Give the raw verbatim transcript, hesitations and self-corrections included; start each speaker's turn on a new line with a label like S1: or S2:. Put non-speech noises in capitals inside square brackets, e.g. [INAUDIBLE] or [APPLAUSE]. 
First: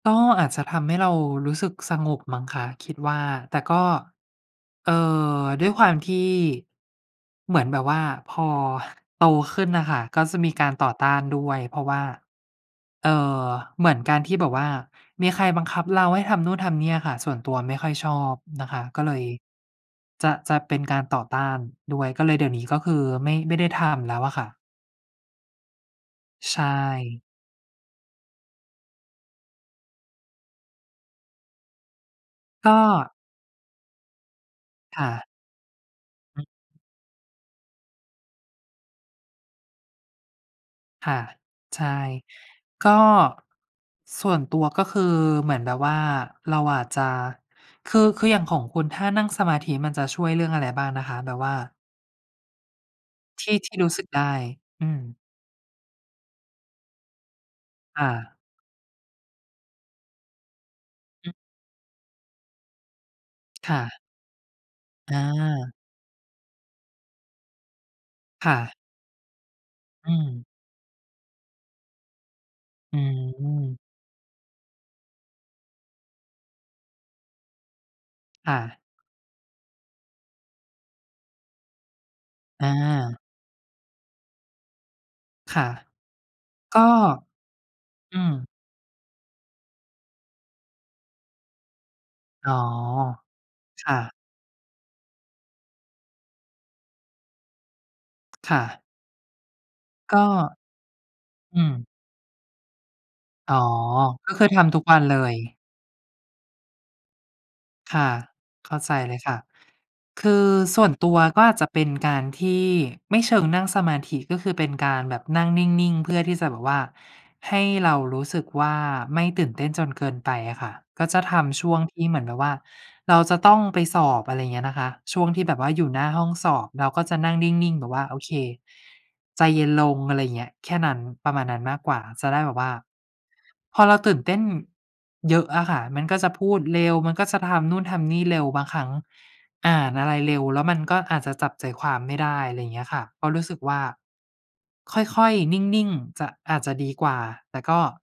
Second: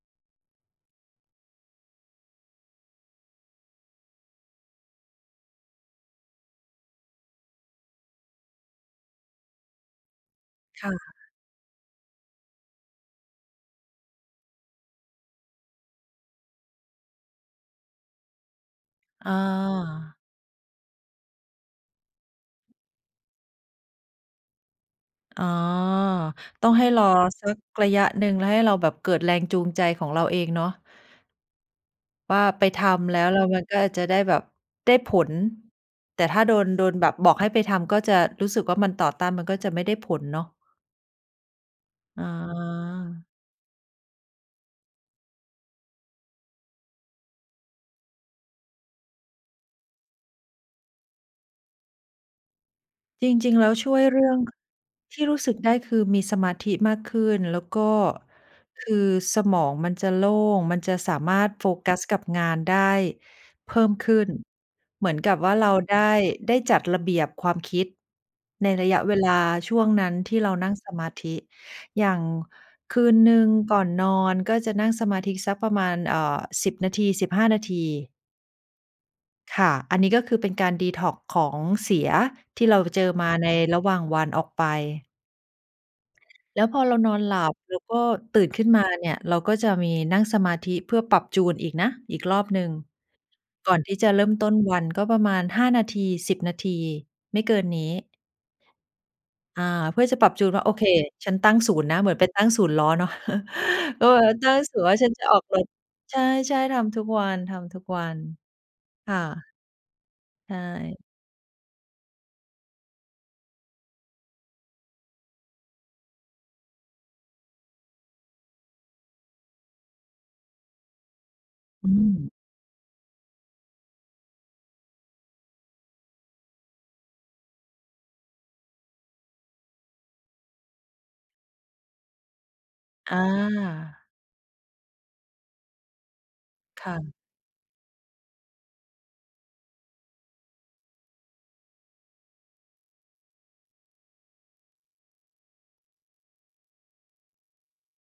S1: ก็อาจจะทำให้เรารู้สึกสงบมั้งคะคิดว่า แต่ก็ เอ่อ ด้วยความที่ เหมือนแบบว่าพอ ห โตขึ้นน่ะค่ะ ก็จะมีการ
S2: ค
S1: ต่
S2: ่
S1: อต้า
S2: ะ
S1: นด้วย เพราะว่า เอ่อ เหมือนการที่แบบว่ามีใครบังคับเราให้ทำนู่นทำเนี่ยอะค่ะ ส่วนตัวไม่ค่อยชอบนะคะ ก็เลย
S2: อา
S1: จะ จะเป็นการต่อต้านด้วย ก็เลย เดี๋ยวนี้ก็คือไม่ ไม่ได้ทำแล้วอะค่ะ
S2: อ๋อ
S1: ใช
S2: ต้องให้รอ
S1: ่
S2: สักระยะหนึ่ง แล้วให้เราแบบเกิดแรงจูงใจของเราเองเนาะ ว่าไป
S1: ก็
S2: ทำแล้วแล้วมันก็จะได้แบบ ได้
S1: ค่
S2: ผ
S1: ะ
S2: ล แต่ถ
S1: อ
S2: ้า
S1: ื
S2: โดน
S1: ม
S2: โดนแบบบอกให้ไปทำก็จะรู้สึกว่ามันต่อต้าน มันก็จะไม่ได้ผลเนาะ
S1: ค่ะ ใช่
S2: อ๋อ
S1: ก็ ส่วนตัวก็คือเหมือนแบบว่าเราอาจจะ คือ คืออย่างของคุณ ถ้านั่งสมาธิมันจะช่วยเรื่องอะไรบ้างนะคะ? แบบว่า
S2: จ
S1: ท
S2: ริ
S1: ี่
S2: ง ๆ แล
S1: ท
S2: ้ว
S1: ี่ร
S2: ช
S1: ู้
S2: ่ว
S1: ส
S2: ย
S1: ึก
S2: เร
S1: ไ
S2: ื
S1: ด
S2: ่อ
S1: ้
S2: ง
S1: อืม
S2: ที่รู้สึกได้คือมีสมาธิมากขึ้น แล้วก็
S1: ค่ะ
S2: คือสมองมันจะโล่ง มันจะสา
S1: อื
S2: ม
S1: ม
S2: ารถโฟกัสกับงานได้เ
S1: ค
S2: พ
S1: ่
S2: ิ่
S1: ะ
S2: มขึ้น เหมื
S1: อ
S2: อนกับว่า เร
S1: า
S2: าได้ ได้จัดระเบียบความคิด
S1: ค่
S2: ใน
S1: ะ
S2: ระยะเวลาช่วงน
S1: อ
S2: ั
S1: ื
S2: ้นที่
S1: ม
S2: เรานั่งสมาธิ อย่างค
S1: อื
S2: ืนหนึ่ง
S1: ม
S2: ก่อนนอนก็จะนั่งสมาธิสักประมาณ เอ่อ สิบ นาที สิบห้า นาที
S1: ค่ะ
S2: ค่ะ อันนี้ก็คือเป็นการ detox ของเสียท
S1: อ
S2: ี่เราเจอ
S1: า
S2: มาในระหว่างวันออกไป
S1: ค่ะ
S2: แล้วพ
S1: ก็
S2: อเรานอนหลับแล้วก็
S1: อืม
S2: ตื่นขึ้นมาเนี่ยเราก็จะมีนั่งสมาธิเพื่อปรับจูนอีกนะ อีกรอบ
S1: อ๋อ
S2: หนึ่ง ก่อน
S1: ค
S2: ท
S1: ่
S2: ี่จะ
S1: ะ
S2: เริ่มต้นวัน ก็ประมาณ ห้า นาที สิบ นาที ไม่เกินนี้
S1: ค่ะ
S2: อา เพื่อ
S1: ก
S2: จะป
S1: ็
S2: รับจูนว่า โอเค ฉันตั้
S1: อื
S2: งศ
S1: ม
S2: ูนย์นะ เหมือนไปตั้งศูนย์ล้อเนาะ
S1: อ๋อ
S2: [LAUGHS] ก็แบบ
S1: ก
S2: ว่
S1: ็
S2: า
S1: ค
S2: ต
S1: ือ
S2: ั้
S1: ท
S2: งศ
S1: ำ
S2: ู
S1: ทุ
S2: นย
S1: ก
S2: ์ว่
S1: ว
S2: า
S1: ัน
S2: ฉัน
S1: เล
S2: จะอ
S1: ย
S2: อกรถ ใช่ ๆ ทำทุกวัน
S1: ค่ะ
S2: ๆ
S1: เข้าใจ
S2: ค
S1: เล
S2: ่ะ
S1: ยค่ะ คือ
S2: ใช่
S1: ส่วนตัวก็อาจจะ เป็นการที่ ไม่เชิงนั่งสมาธิ ก็คือเป็นการแบบนั่งนิ่ง ๆ เพื่อที่จะแบบว่าให้เรารู้สึกว่าไม่ตื่นเต้นจนเกินไปอะค่ะ ก็จะทำช่วง
S2: อื
S1: ที่เหมือนแบ
S2: ม
S1: บว่าเราจะต้องไปสอบ อะไรเงี้ยนะคะ ช่วงที่แบบว่าอยู่หน้าห้องสอบ เราก็จะนั่งนิ่ง ๆ แบบว่า โอเค ใจเย็นลง อะไรอย่างเงี้ย แค่นั้น ประมาณนั้นมากกว่า จะได้แบบว่า
S2: อา
S1: พอเราตื่นเต้นเยอะอะค่ะมันก็จะพูดเร
S2: ค
S1: ็
S2: ่
S1: ว มั
S2: ะ
S1: นก็จะทำนู่นทำนี่เร็ว บางครั้งอ่านอะไรเร็ว แล้วมันก็อาจจะจับใจความไม่ได้ อะไรเงี้ยค่ะ เพราะรู้สึกว่า ค่อย ๆ นิ่ง ๆ จะ อาจจะดีกว่า แต่ก็